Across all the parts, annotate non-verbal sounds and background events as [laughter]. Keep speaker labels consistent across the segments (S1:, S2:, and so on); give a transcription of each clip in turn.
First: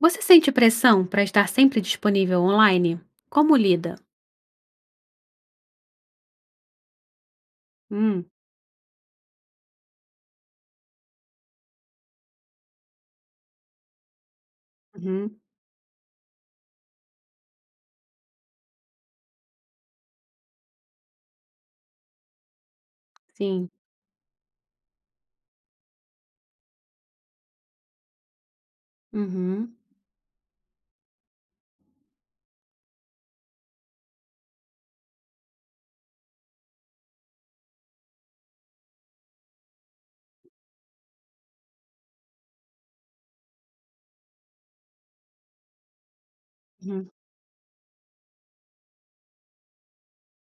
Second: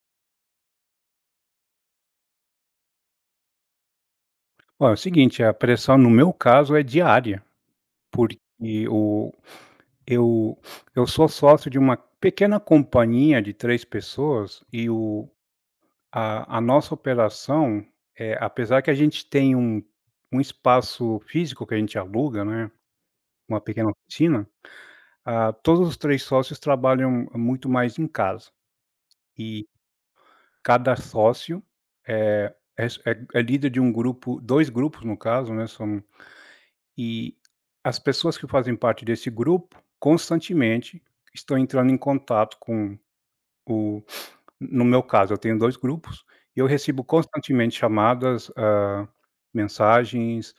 S1: Você sente pressão para estar sempre disponível on-line? Como lida?
S2: Ó, é o seguinte, a pressão, no meu caso, é diária,
S1: Hum.
S2: porque o eu [sniffs] eu sou sócio de uma pequena companhia de 3 pessoas, e o
S1: Uhum.
S2: a a nossa operação é apesar que a gente tem um um espaço físico que a gente aluga, né, uma
S1: Sim.
S2: pequena oficina. Ah, todos os 3 sócios trabalham muito mais em casa. E
S1: Uhum.
S2: cada sócio é é s é é líder de um grupo, 2 grupos, no caso, né, são e as pessoas que fazem parte desse grupo, constantemente estão entrando em contato com o [sniffs] no meu caso, eu tenho 2 grupos, e eu recebo
S1: Uhum.
S2: constantemente chamadas, ah, mensagens,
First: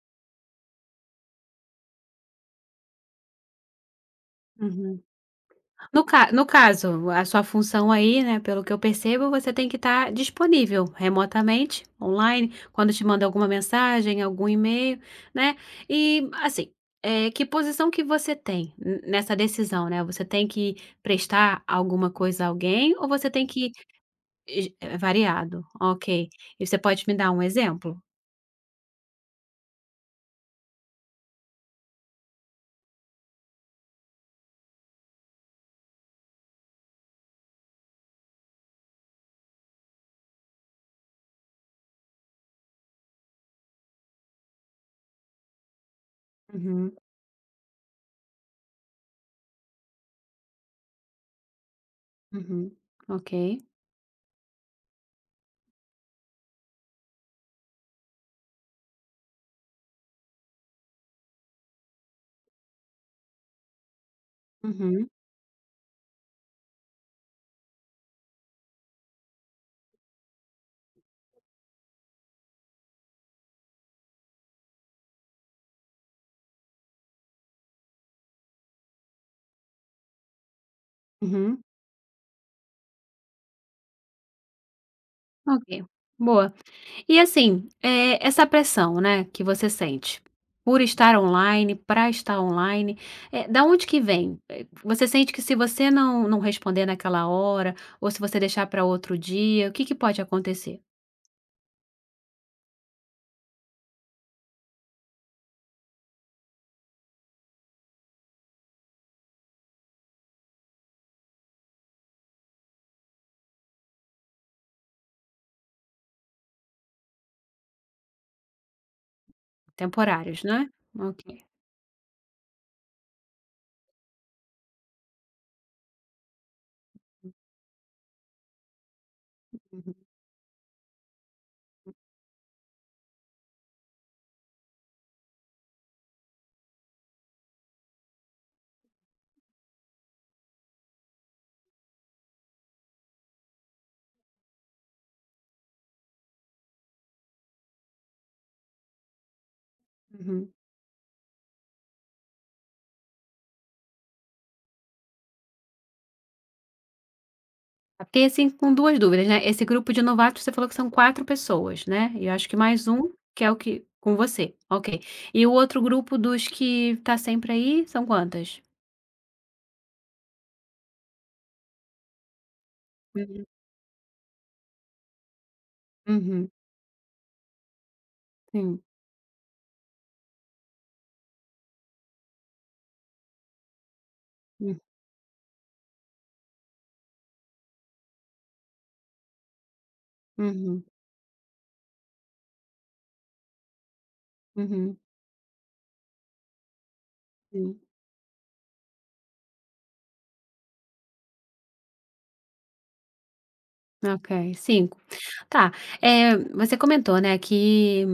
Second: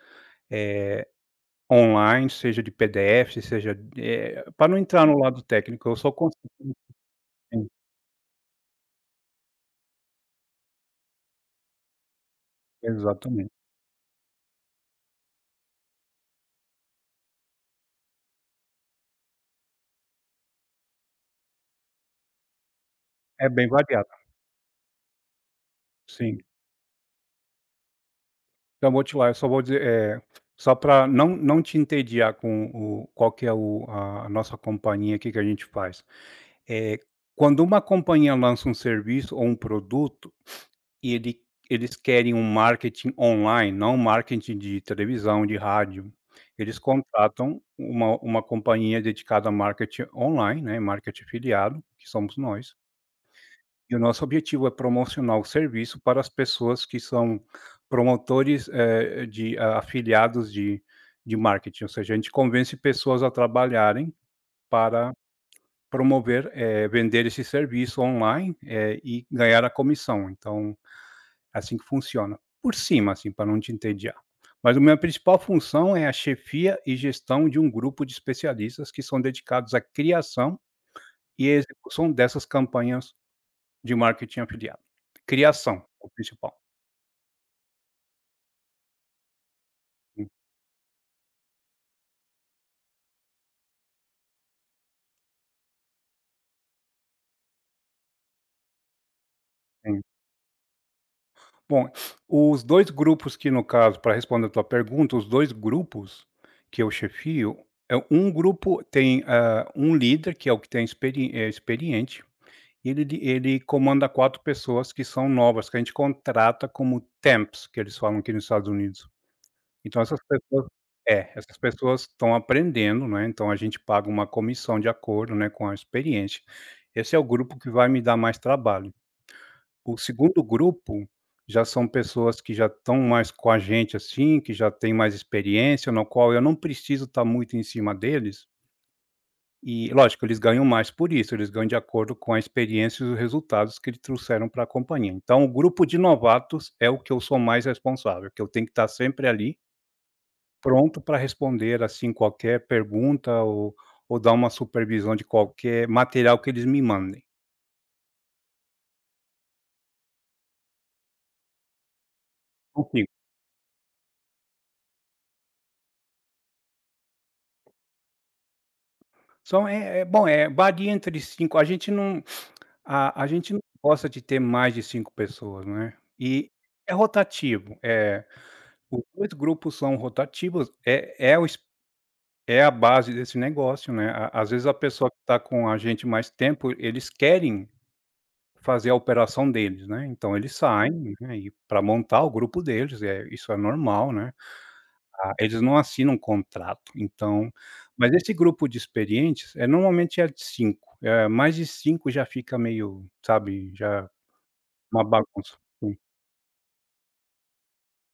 S2: eh, on-line, seja de PDFs, seja, eh, para não
S1: Uhum.
S2: entrar no lado técnico, eu
S1: No
S2: sou
S1: ca no
S2: construtor.
S1: caso, a sua
S2: Sim.
S1: função, aí, né, pelo que eu percebo, você tem que estar disponível remotamente, on-line, quando eu te mando alguma
S2: Exatamente.
S1: mensagem, algum e-mail, né. E, assim, eh, que posição que você tem n nessa decisão, né, você tem que prestar alguma coisa a alguém, ou você tem
S2: É bem
S1: que
S2: variado.
S1: [unintelligible] é variado. Ok,
S2: Sim.
S1: e você pode me dar um exemplo?
S2: Então vou te lá eu só vou dizer, eh, só pra não não te entediar com o qual que é o a a nossa companhia, que que a gente faz. Eh, quando uma companhia lança um serviço, ou um produto, [sniffs] e ele eles querem um marketing online, não um marketing de televisão, de rádio, eles
S1: Uhum.
S2: contratam uma uma companhia dedicada a marketing online, né, marketing afiliado, que somos
S1: Uhum.
S2: nós
S1: Ok.
S2: e o nosso objetivo é promocionar o serviço para as pessoas que são promotores, eh, de afiliados de de marketing, ou seja, a gente convence pessoas a trabalharem
S1: Uhum.
S2: para promover, eh, vender esse serviço online, eh, e ganhar a comissão. Então, assim que funciona, por cima, assim, pra não te entediar. Mas a minha principal função é a chefia e gestão de um grupo de especialistas que são dedicados à criação e
S1: Uhum.
S2: execução dessas campanhas de marketing afiliado.
S1: Ok,
S2: Criação, o
S1: boa.
S2: principal.
S1: E assim, eh, essa pressão, né, que você sente, por estar online, pra estar online, eh, da onde que vem? Eh, p você sente que se você não não responder naquela hora, ou se você deixar para outro dia, o que que
S2: Sim.
S1: pode acontecer?
S2: Bom, [sniffs] os 2 grupos que, no caso, pra responder a tua pergunta, os 2 grupos que eu chefio, eh, 1 grupo tem, ah, 1 líder, que é o que tem experi eh, experiente, e ele d ele comanda 4 pessoas que são novas, que a gente contrata como temps, que eles falam aqui nos Estados Unidos. Então essas
S1: Temporários,
S2: pessoas
S1: né.
S2: é,
S1: Ok.
S2: essas pessoas estão aprendendo, não é, então a gente paga uma comissão de acordo, né, com a experiência. Esse é o grupo que vai me dar mais trabalho. O 2º grupo, já são pessoas que já estão mais com a gente, assim, que já têm mais experiência, no qual eu não preciso estar muito em cima deles E lógico, eles ganham mais por isso, eles ganham de acordo com a experiência, e os resultados que eles trouxeram para a companhia. Então o grupo de novatos, é o que eu sou mais responsável, que eu tenho que estar sempre ali
S1: Uhum.
S2: pronto para responder, assim, qualquer pergunta, ou ou dar uma supervisão, de qualquer material que eles me mandem.
S1: Fiquei assim, com 2 dúvidas, né, esse grupo de novatos, você falou que são 4 pessoas, né, e eu acho que
S2: São
S1: mais
S2: 5.
S1: 1, que é o que com você, ok, e o outro grupo dos que está sempre aí são quantas?
S2: São, eh, é bom, é bague entre 5 a gente não [sniffs] ah, a
S1: Hum.
S2: gente não gosta de ter mais de 5 pessoas, não é? E
S1: Uhum.
S2: é rotativo, eh,
S1: Sim.
S2: os 2 grupos são rotativos, é é o es é a base desse negócio, né, a às vezes a
S1: Hum.
S2: pessoa que tá com a gente mais tempo, eles querem fazer a operação deles, né. Então eles
S1: Uhum.
S2: saem, né, e para montar o grupo deles, é isso é normal, né,
S1: Uhum.
S2: ah, eles não assinam contrato, então
S1: Sim.
S2: mas esse grupo de experientes, é normalmente é de 5. Eh mais de 5, já fica meio, sabe, já
S1: Ok, 5
S2: uma bagunça,
S1: tá,
S2: hum.
S1: eh, você comentou, né, que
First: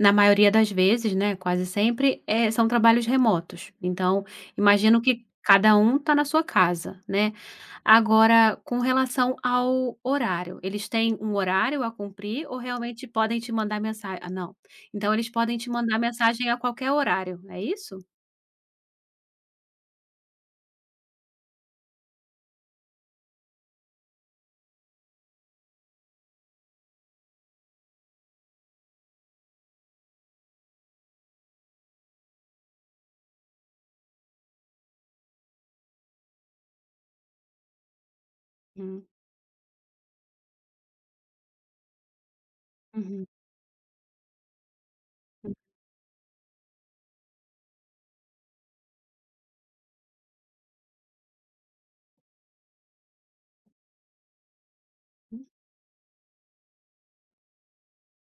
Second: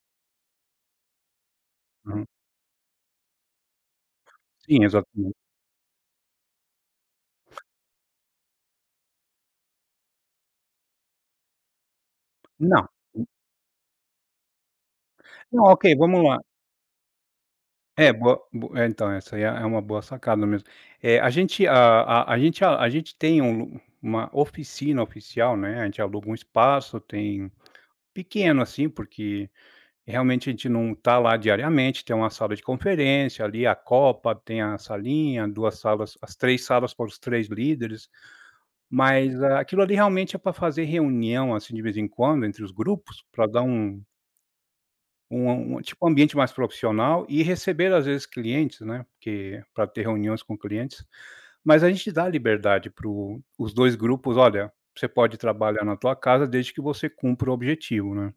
S1: na maioria das vezes, né quase sempre,
S2: Hum.
S1: eh, são trabalhos remotos. Então,
S2: Sim,
S1: imagino que
S2: exatamente.
S1: cada um está na sua casa, né. Agora, com relação ao horário, eles têm um horário a cumprir ou
S2: Não,
S1: realmente
S2: hum.
S1: podem te mandar mensa ah, não. Então, eles podem
S2: Não
S1: te
S2: OK,
S1: mandar
S2: vamos lá.
S1: mensagem a qualquer horário. É isso?
S2: É boa, bo é, então essa aí é é uma boa sacada mesmo. É a gente ah ah, a gente a gente tem um uma oficina oficial, né a gente aluga um espaço, tem pequeno assim, porque realmente a gente não está lá diariamente, tem uma sala de conferência ali, a copa, tem a salinha, 2 salas as 3 salas para os 3 líderes.
S1: Hum.
S2: Mas aquilo ali realmente é pra fazer reunião, assim, de vez em quando, entre os grupos
S1: Uhum.
S2: para dar um uma
S1: Hum.
S2: um tipo um ambiente mais profissional e receber às vezes clientes, né, porque para ter reuniões com clientes. Mas a gente dá a liberdade, para os 2 grupos. Olha, você pode
S1: Hum.
S2: trabalhar na tua casa, desde que você cumpra o objetivo, né,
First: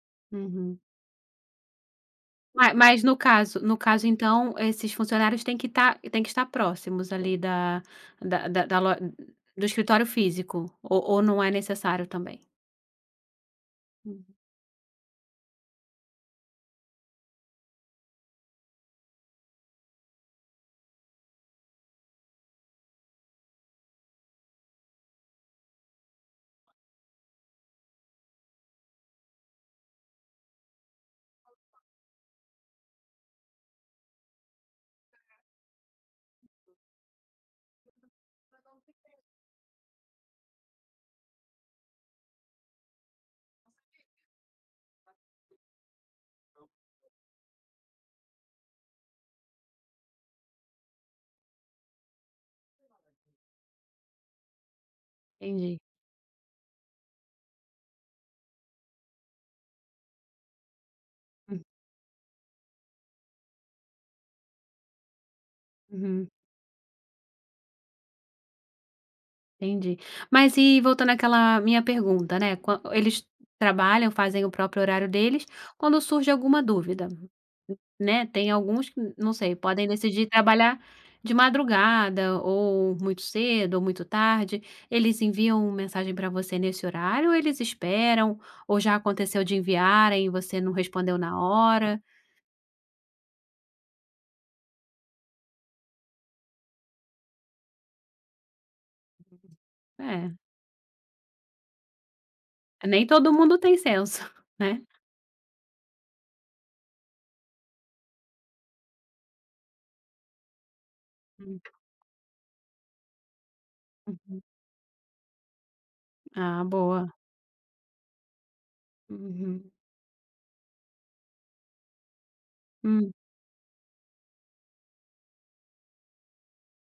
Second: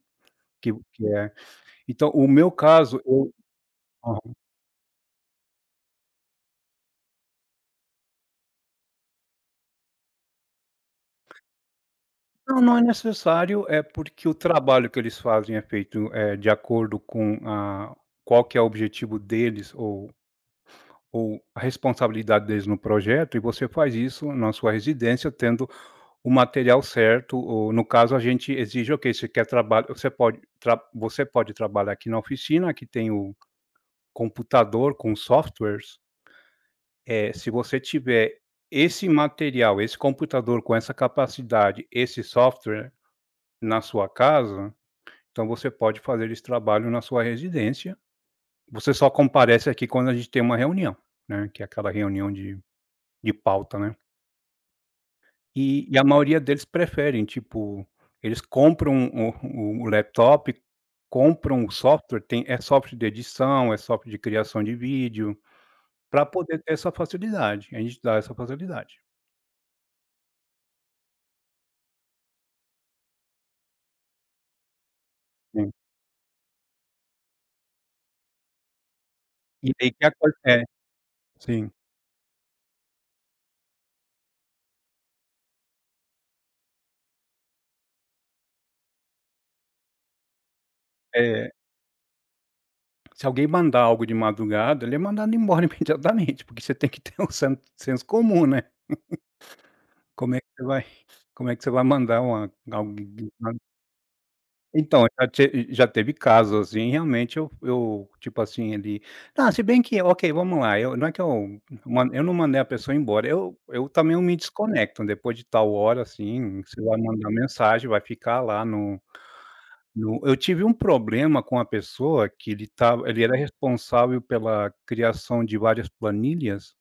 S2: que
S1: Uhum.
S2: o que é. Então o meu
S1: Ma
S2: caso
S1: mas no
S2: eu
S1: caso no caso,
S2: aham.
S1: então esses funcionários têm que estar têm que estar próximos, ali da da da da lo do escritório físico ou ou não é necessário também?
S2: Não, não é necessário, eh, porque o
S1: Uhum.
S2: trabalho que eles fazem é feito, eh, de acordo com a qual que é o objetivo deles ou ou a responsabilidade deles no projeto. E você faz isso na sua residência, tendo o material certo ou no caso, a gente exige Ok, você quer trabalho, você pode tra você pode trabalhar aqui na oficina, aqui tem o computador com softwares eh se você tiver esse material, esse computador com essa capacidade, esse software na sua casa, então você pode fazer esse trabalho na sua residência. Você só comparece aqui, quando a gente tem uma reunião, né, que é aquela reunião de de pauta, né?
S1: Entendi.
S2: E e a maioria deles preferem, tipo, eles compram o o o laptop,
S1: Hum.
S2: compram o software, tem é software de edição, é software de criação de vídeo, pra
S1: Uhum.
S2: poder ter essa facilidade, a gente dá essa facilidade.
S1: Entendi. Mas e voltando àquela minha pergunta, né, quan eles trabalham, fazem o próprio horário deles,
S2: Sim.
S1: quando surge alguma dúvida, né, tem alguns que, não sei,
S2: E
S1: podem
S2: aí, que
S1: decidir
S2: aconte
S1: trabalhar de
S2: sim.
S1: madrugada, ou muito cedo, ou muito tarde. Eles enviam mensagem para você nesse horário, ou eles esperam, ou já aconteceu de enviarem, e você não respondeu na
S2: É.
S1: hora?
S2: Se alguém mandar algo de madrugada, ele é mandado embora imediatamente, [chuckles] porque você tem que ter um sens senso comum, né. [laughs] Como
S1: É.
S2: é que você vai como é que você vai mandar uma
S1: Nem todo mundo
S2: [unintelligible]
S1: tem senso, né.
S2: Então, já te já teve casos, assim, realmente, eu eu, tipo assim, ele ah, se bem que, ok, vamos lá, eu não é que
S1: Hum.
S2: eu man eu não mandei a pessoa ir embora. Eu eu também, eu me
S1: Uhum.
S2: desconecto, depois de tal hora, assim,
S1: Ah,
S2: você vai
S1: boa.
S2: mandar mensagem, vai ficar lá no
S1: Uhum.
S2: no eu tive um problema com a pessoa, que ele estava
S1: Hum.
S2: ele era responsável pela criação de várias planilhas,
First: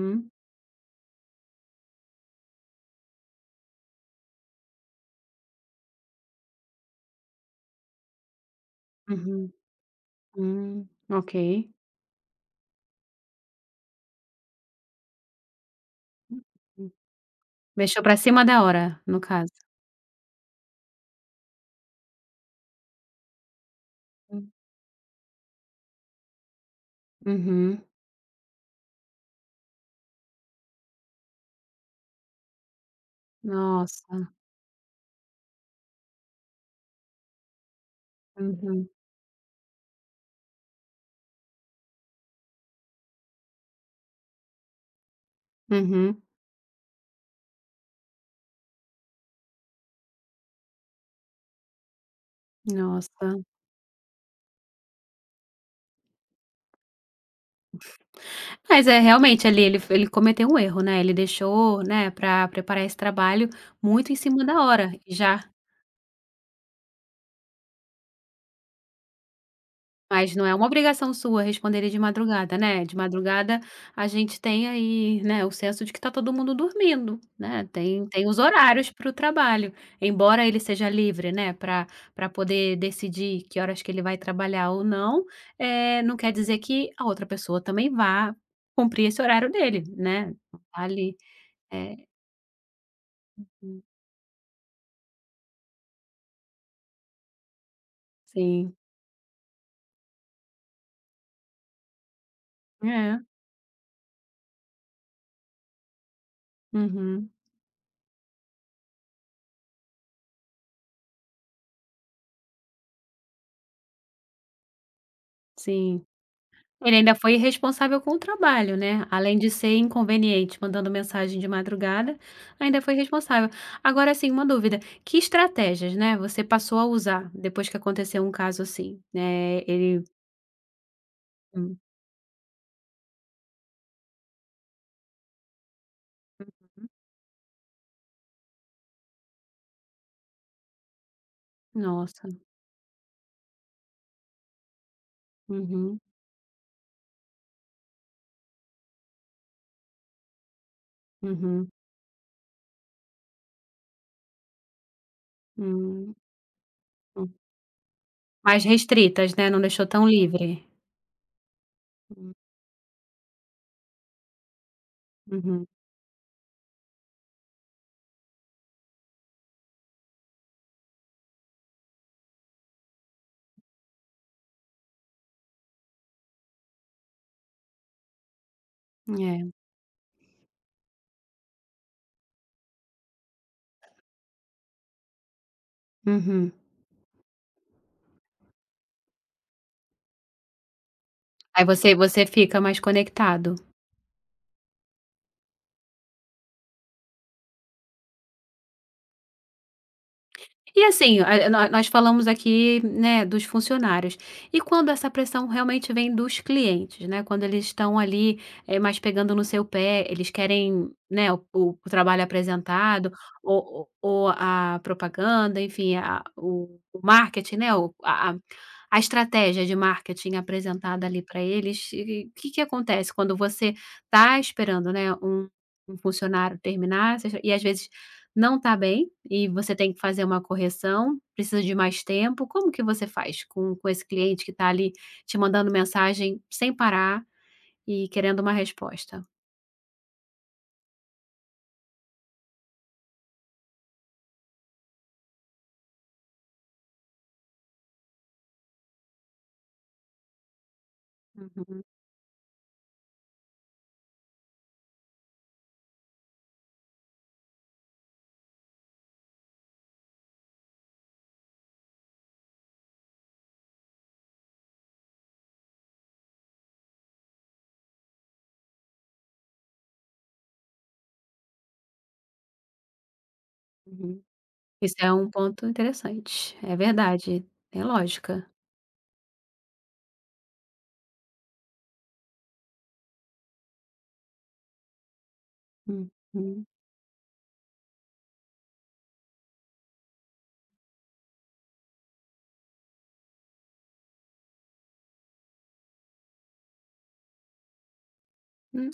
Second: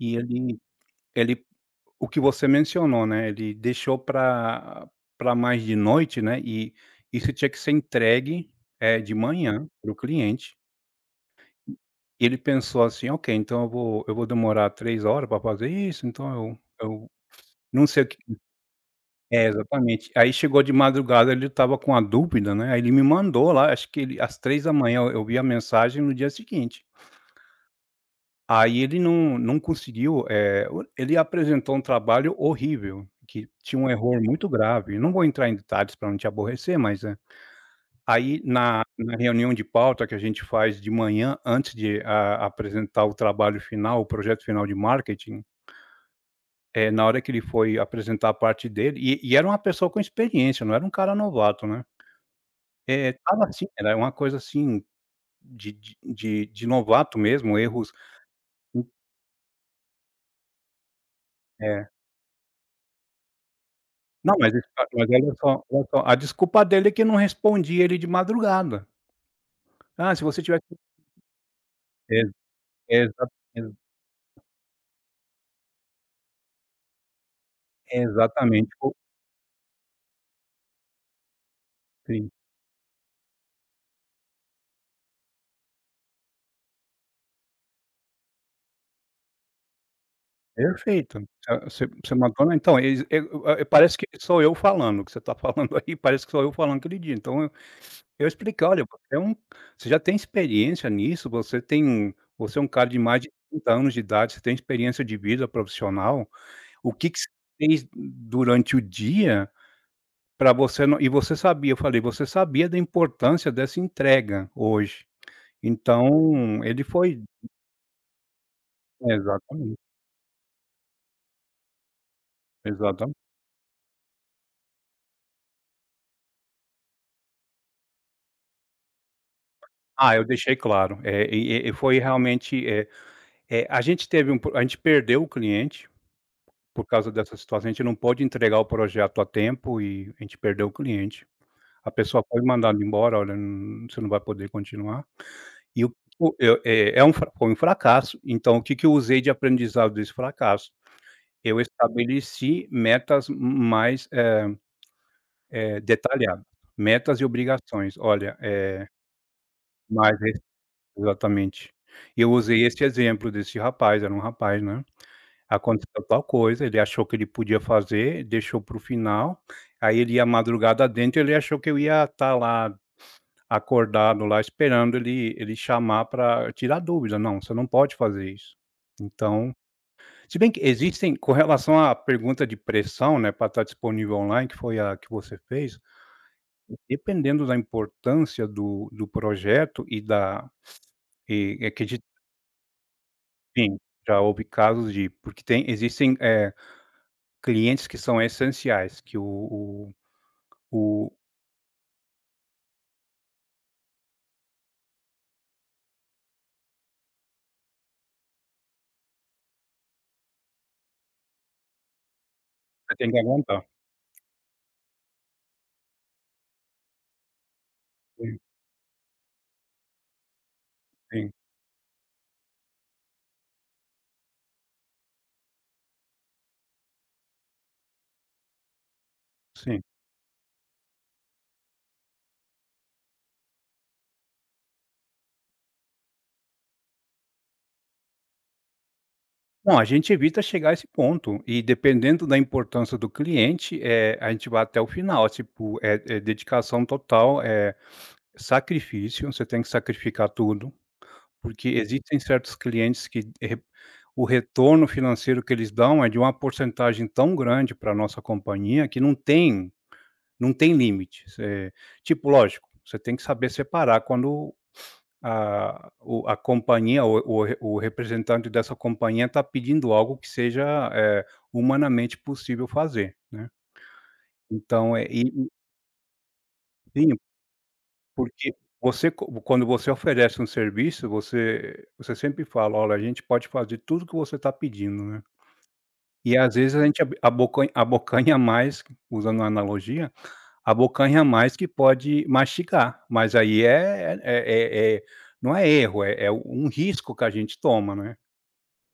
S2: e ele ele, o que você mencionou, né, ele deixou pra pra mais de noite, né, e isso tinha que ser entregue, eh, de
S1: Uhum.
S2: manhã, para o cliente
S1: Hum, ok.
S2: ele pensou assim: "Ok, então eu vou eu vou demorar 3 horas para fazer isso, então eu
S1: Hum.
S2: eu, não sei
S1: Deixou
S2: o que"
S1: pra cima da hora, no
S2: é,
S1: caso?
S2: exatamente. Aí chegou de madrugada, ele estava com uma dúvida, né, aí ele me mandou lá, acho que ele às
S1: Hum.
S2: 3h, eu eu vi a mensagem no dia seguinte.
S1: Uhum.
S2: Aí ele não não conseguiu, eh, o ele apresentou um trabalho horrível, que tinha um erro
S1: Nossa.
S2: muito grave. Não vou entrar em detalhes para não te aborrecer, mas é. Aí na
S1: Uhum.
S2: na reunião de pauta, que a gente faz de manhã, antes de a apresentar o trabalho final, o projeto final de marketing
S1: Uhum.
S2: eh, na hora que ele foi apresentar a parte dele e e era uma pessoa com experiência, não era um cara novato, né. É,
S1: Nossa.
S2: estava assim, era uma coisa assim, de de de de novato mesmo, erros
S1: Mas é, realmente, ali, ele f ele cometeu um erro, né. Ele deixou,
S2: É.
S1: né, para preparar esse trabalho muito em
S2: Não,
S1: cima
S2: mas
S1: da
S2: isso, ah,
S1: hora,
S2: mas ele
S1: já
S2: só ele só a desculpa dele é que não respondia ele de madrugada. Ah, se
S1: Mas
S2: você
S1: não é uma
S2: tivesse
S1: obrigação sua responder ele de
S2: Ex
S1: madrugada, né. De
S2: exata
S1: madrugada,
S2: e
S1: a gente tem aí, né, o senso de que tá todo mundo dormindo, né. Tem tem os
S2: Exatamente,
S1: horários
S2: o
S1: para o trabalho. Embora ele seja livre, né, pra pra
S2: Sim.
S1: poder decidir que horas que ele vai trabalhar ou não, eh, não quer dizer que a outra pessoa também vá cumprir esse horário dele, né, tá ali.
S2: Perfeito. Você é você
S1: É
S2: você mandou então eles e o é,
S1: Uhum.
S2: parece que sou eu falando, o que você está [chuckles] falando aí, parece que sou eu falando aquele dia. Então eu eu expliquei:
S1: Sim.
S2: "Olha, você é um você já tem experiência nisso. Você tem um você é um cara de
S1: É.
S2: mais de 30 anos de idade, você tem experiência de vida profissional. O que que você
S1: Uhum.
S2: fez durante o dia para você não e você sabia", eu falei, "você sabia da importância dessa entrega hoje",
S1: Sim.
S2: então, ele
S1: Ele ainda
S2: foi
S1: foi irresponsável com o trabalho, né. Além de ser
S2: Exatamente.
S1: inconveniente, mandando mensagem de madrugada, ainda foi
S2: Exatam
S1: irresponsável. Agora assim, uma dúvida: Que estratégias, né, você passou a usar depois que aconteceu um caso assim, né, ele
S2: Ah, eu deixei claro. É, e e e
S1: Hum.
S2: foi realmente, eh eh, a gente teve um pro a gente perdeu o cliente por
S1: Uhum.
S2: causa dessa situação. A gente não pôde entregar o projeto a tempo, e a gente perdeu o cliente. A pessoa
S1: Nossa.
S2: foi mandada embora, "Olha n você não vai poder continuar". E eu
S1: Uhum.
S2: o eu, é é um fra foi um fracasso. Então o que que eu usei de aprendizado desse fracasso, eu
S1: Uhum.
S2: estabeleci metas m mais, eh eh,
S1: Hum.
S2: detalhado. Metas e
S1: Hum.
S2: obrigações. Olha,
S1: Mais
S2: eh
S1: restritas, né, não deixou tão
S2: Mas e
S1: livre.
S2: exatamente. Eu
S1: Hum.
S2: usei esse exemplo, desse rapaz, era um rapaz, né.
S1: Uhum.
S2: "Aconteceu tal coisa, ele achou que ele podia fazer, deixou para o final. Aí ele ia madrugada adentro, ele achou que eu ia estar lá, acordado lá, esperando ele ele chamar para tirar dúvida. Não, você não pode fazer isso".
S1: É.
S2: Então se bem que existem, com relação à pergunta de pressão, né, para estar disponível on-line, que foi a que você fez,
S1: Uhum.
S2: dependendo da importância do do projeto, e da e
S1: Aí
S2: é que
S1: você
S2: d
S1: você fica mais conectado.
S2: Sim, já houve casos de porque tem existem, eh, clientes que são essenciais, que o o
S1: E
S2: o
S1: assim, eh, nó nós falamos aqui, né, dos funcionários. E quando essa pressão, realmente, vem dos clientes, né, quando eles estão, ali, eh, mais pegando no seu pé, eles querem, né, o o o trabalho
S2: Você tem
S1: apresentado,
S2: que aguentar.
S1: ou o ou a propaganda, enfim, a o o marketing, né, o a a
S2: Sim.
S1: a estratégia de marketing apresentada, ali,
S2: Sim.
S1: para eles, e que que que acontece quando você está esperando, né, um um funcionário terminar [unintelligible] e às vezes não tá bem, e você
S2: Sim.
S1: tem que fazer uma correção, precisa de mais tempo. Como que você faz com com esse cliente que está, ali, te mandando mensagem sem parar e querendo uma resposta?
S2: Bom, a gente evita chegar a esse ponto. E, dependendo da importância do cliente, eh, a gente vai até o final. Tipo, é é dedicação total, é, sacrifício. Você tem que sacrificar tudo, porque,
S1: Uhum.
S2: existem certos clientes que re o retorno financeiro que eles dão, é, de uma porcentagem, tão grande para a nossa companhia, que não tem não tem limites. É, tipo, lógico, você tem que saber separar quando a o a companhia, o o o representante dessa companhia, tá pedindo algo que seja, eh, humanamente, possível fazer, né.
S1: Uhum. Isso,
S2: Então, é,
S1: é
S2: e
S1: um
S2: e
S1: ponto interessante. É
S2: Sim,
S1: verdade. Tem lógica.
S2: porque, você co quando você oferece um serviço, você você sempre fala: "Olha, a gente pode fazer tudo o que você tá pedindo", né. E, às
S1: Uhum.
S2: vezes, a gente ab abocan abocanha mais, usando a analogia, abocanha mais, que pode mastigar. Mas, aí, é é é é é, não é erro, é é um risco que a gente toma, não é?
S1: Hum.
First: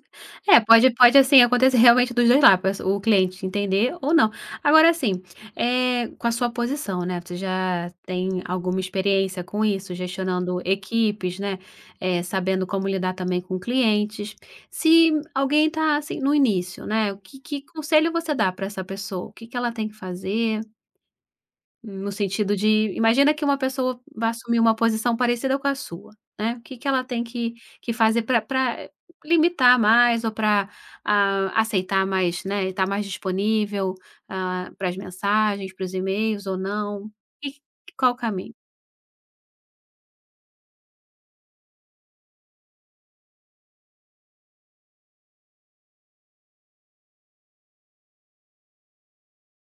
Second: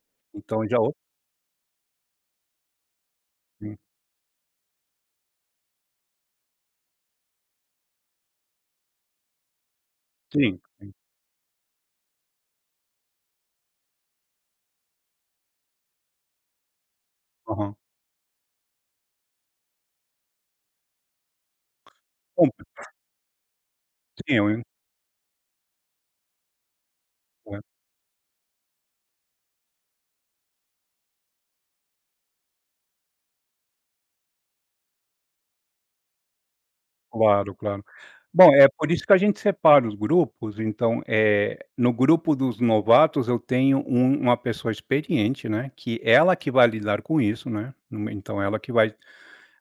S1: É,
S2: Então, já,
S1: pode
S2: o
S1: pode, assim, acontecer, realmente, dos 2 la p o cliente
S2: Sim.
S1: entender ou, não. Agora, assim, eh, com a sua posição, né. Você, já, tem alguma experiência com isso,
S2: Sim.
S1: gestionando
S2: Sim.
S1: equipes, né. Eh, sabendo como lidar, também, com clientes. Se alguém tá, assim, no início, né, o que que
S2: Aham.
S1: conselho você dá pra essa pessoa? O que, que ela tem que fazer? No sentido de, imagina que uma pessoa vai
S2: Sim, eu
S1: assumir
S2: eu
S1: uma posição parecida com a sua, né, o que que ela tem que que fazer para para limitar mais, ou para, ah, aceitar mais, né, e tá mais disponível, ah, para as mensagens, para os e-mails, ou não. E
S2: Claro, claro.
S1: e qual o
S2: Bom,
S1: caminho?
S2: é por isso que a gente separa os grupos. Então, eh, no grupo dos novatos, eu tenho u uma pessoa experiente, né, que ela que vai lidar com isso, né. No me então ela que vai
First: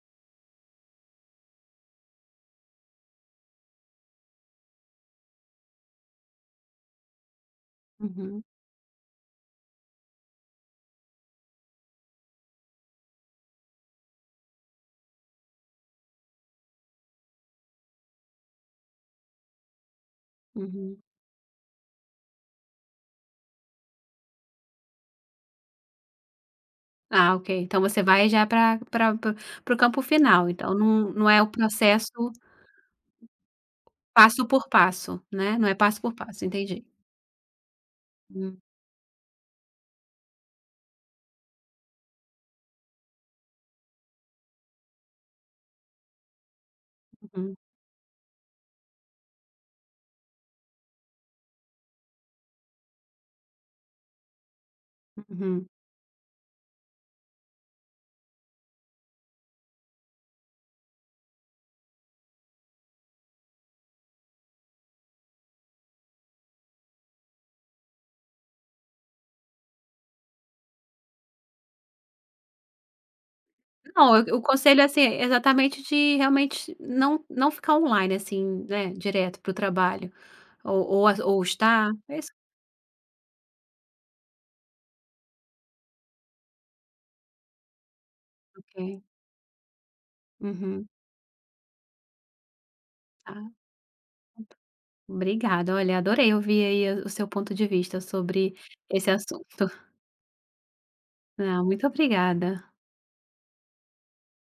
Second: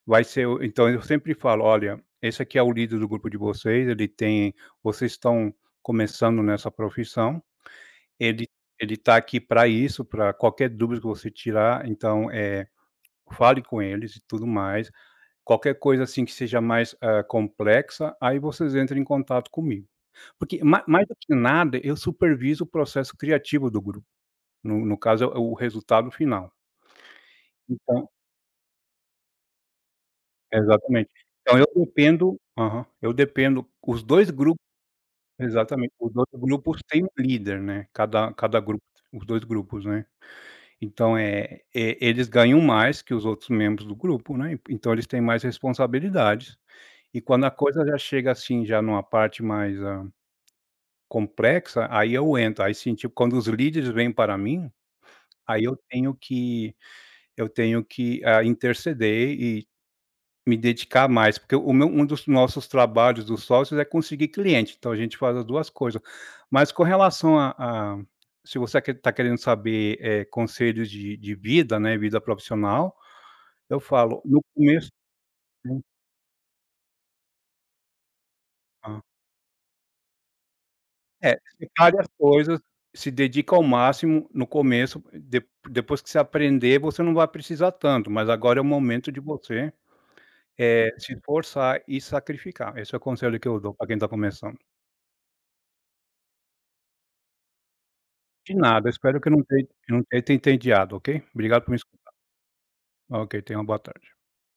S2: vai ser o então eu sempre falo: "Olha, esse aqui é o líder do grupo de vocês. Ele tem vocês estão começando nessa profissão,
S1: Uhum.
S2: ele ele está aqui para isso, para qualquer dúvida que você tirar. Então, eh, fale com eles, e tudo mais. Qualquer coisa, assim, que seja mais, eh, complexa, aí vocês entram em contato comigo". Porque ma
S1: Uhum.
S2: mais do que nada, eu supervisiono o processo criativo do grupo. No no caso é o é o resultado final.
S1: Ah, ok. Então você
S2: Então
S1: vai já para para para para o campo final, então
S2: Exatamente.
S1: não não é o
S2: Então eu
S1: processo
S2: dependo aham, eu dependo, os 2
S1: passo
S2: grupo
S1: por passo, né. Não é
S2: exatamente,
S1: passo por
S2: os outros
S1: passo,
S2: grupos
S1: entendi.
S2: têm um líder, né. Cada cada
S1: Hum.
S2: grupo, os 2 grupos, né. Então é é, eles ganham mais que os outros membros do grupo, né, então eles têm mais responsabilidades. E quando a
S1: Uhum.
S2: coisa já chega, assim, já numa parte mais, ah, complexa, aí eu entro, aí sim, tipo, quando os líderes vêm para mim, aí
S1: Uhum.
S2: eu tenho que eu tenho que, ah, interceder e me dedicar mais, porque o meu um dos nossos trabalhos dos sócios, é conseguir cliente, então a gente faz as 2 coisas. Mas com relação a a, se você quer tá querendo saber, eh, conselhos de de vida, né, vida profissional, eu
S1: Não,
S2: falo,
S1: o o
S2: no
S1: conselho é
S2: começo
S1: assim, exatamente de, realmente, não não ficar on-line, assim, né,
S2: Ah.
S1: direto, para o trabalho, ou ou a
S2: É,
S1: ou estar,
S2: separe as
S1: é isso
S2: coisas, se dedica ao máximo no começo de depois que você aprender, você não vai precisar tanto, mas agora é o
S1: Ok.
S2: momento de você,
S1: Uhum.
S2: eh, se esforçar e sacrificar. Esse é o conselho
S1: Ah.
S2: que eu dou, para quem está começando.
S1: Obrigada. Olha, adorei ouvir, aí, a o seu ponto de vista
S2: De
S1: sobre
S2: nada. Eu
S1: esse
S2: espero que não
S1: assunto.
S2: tenha que eu não tenha te entendiado, ok.
S1: Ah,
S2: Obrigado por me
S1: muito
S2: escutar.
S1: obrigada.
S2: Ok, tenha uma boa tarde.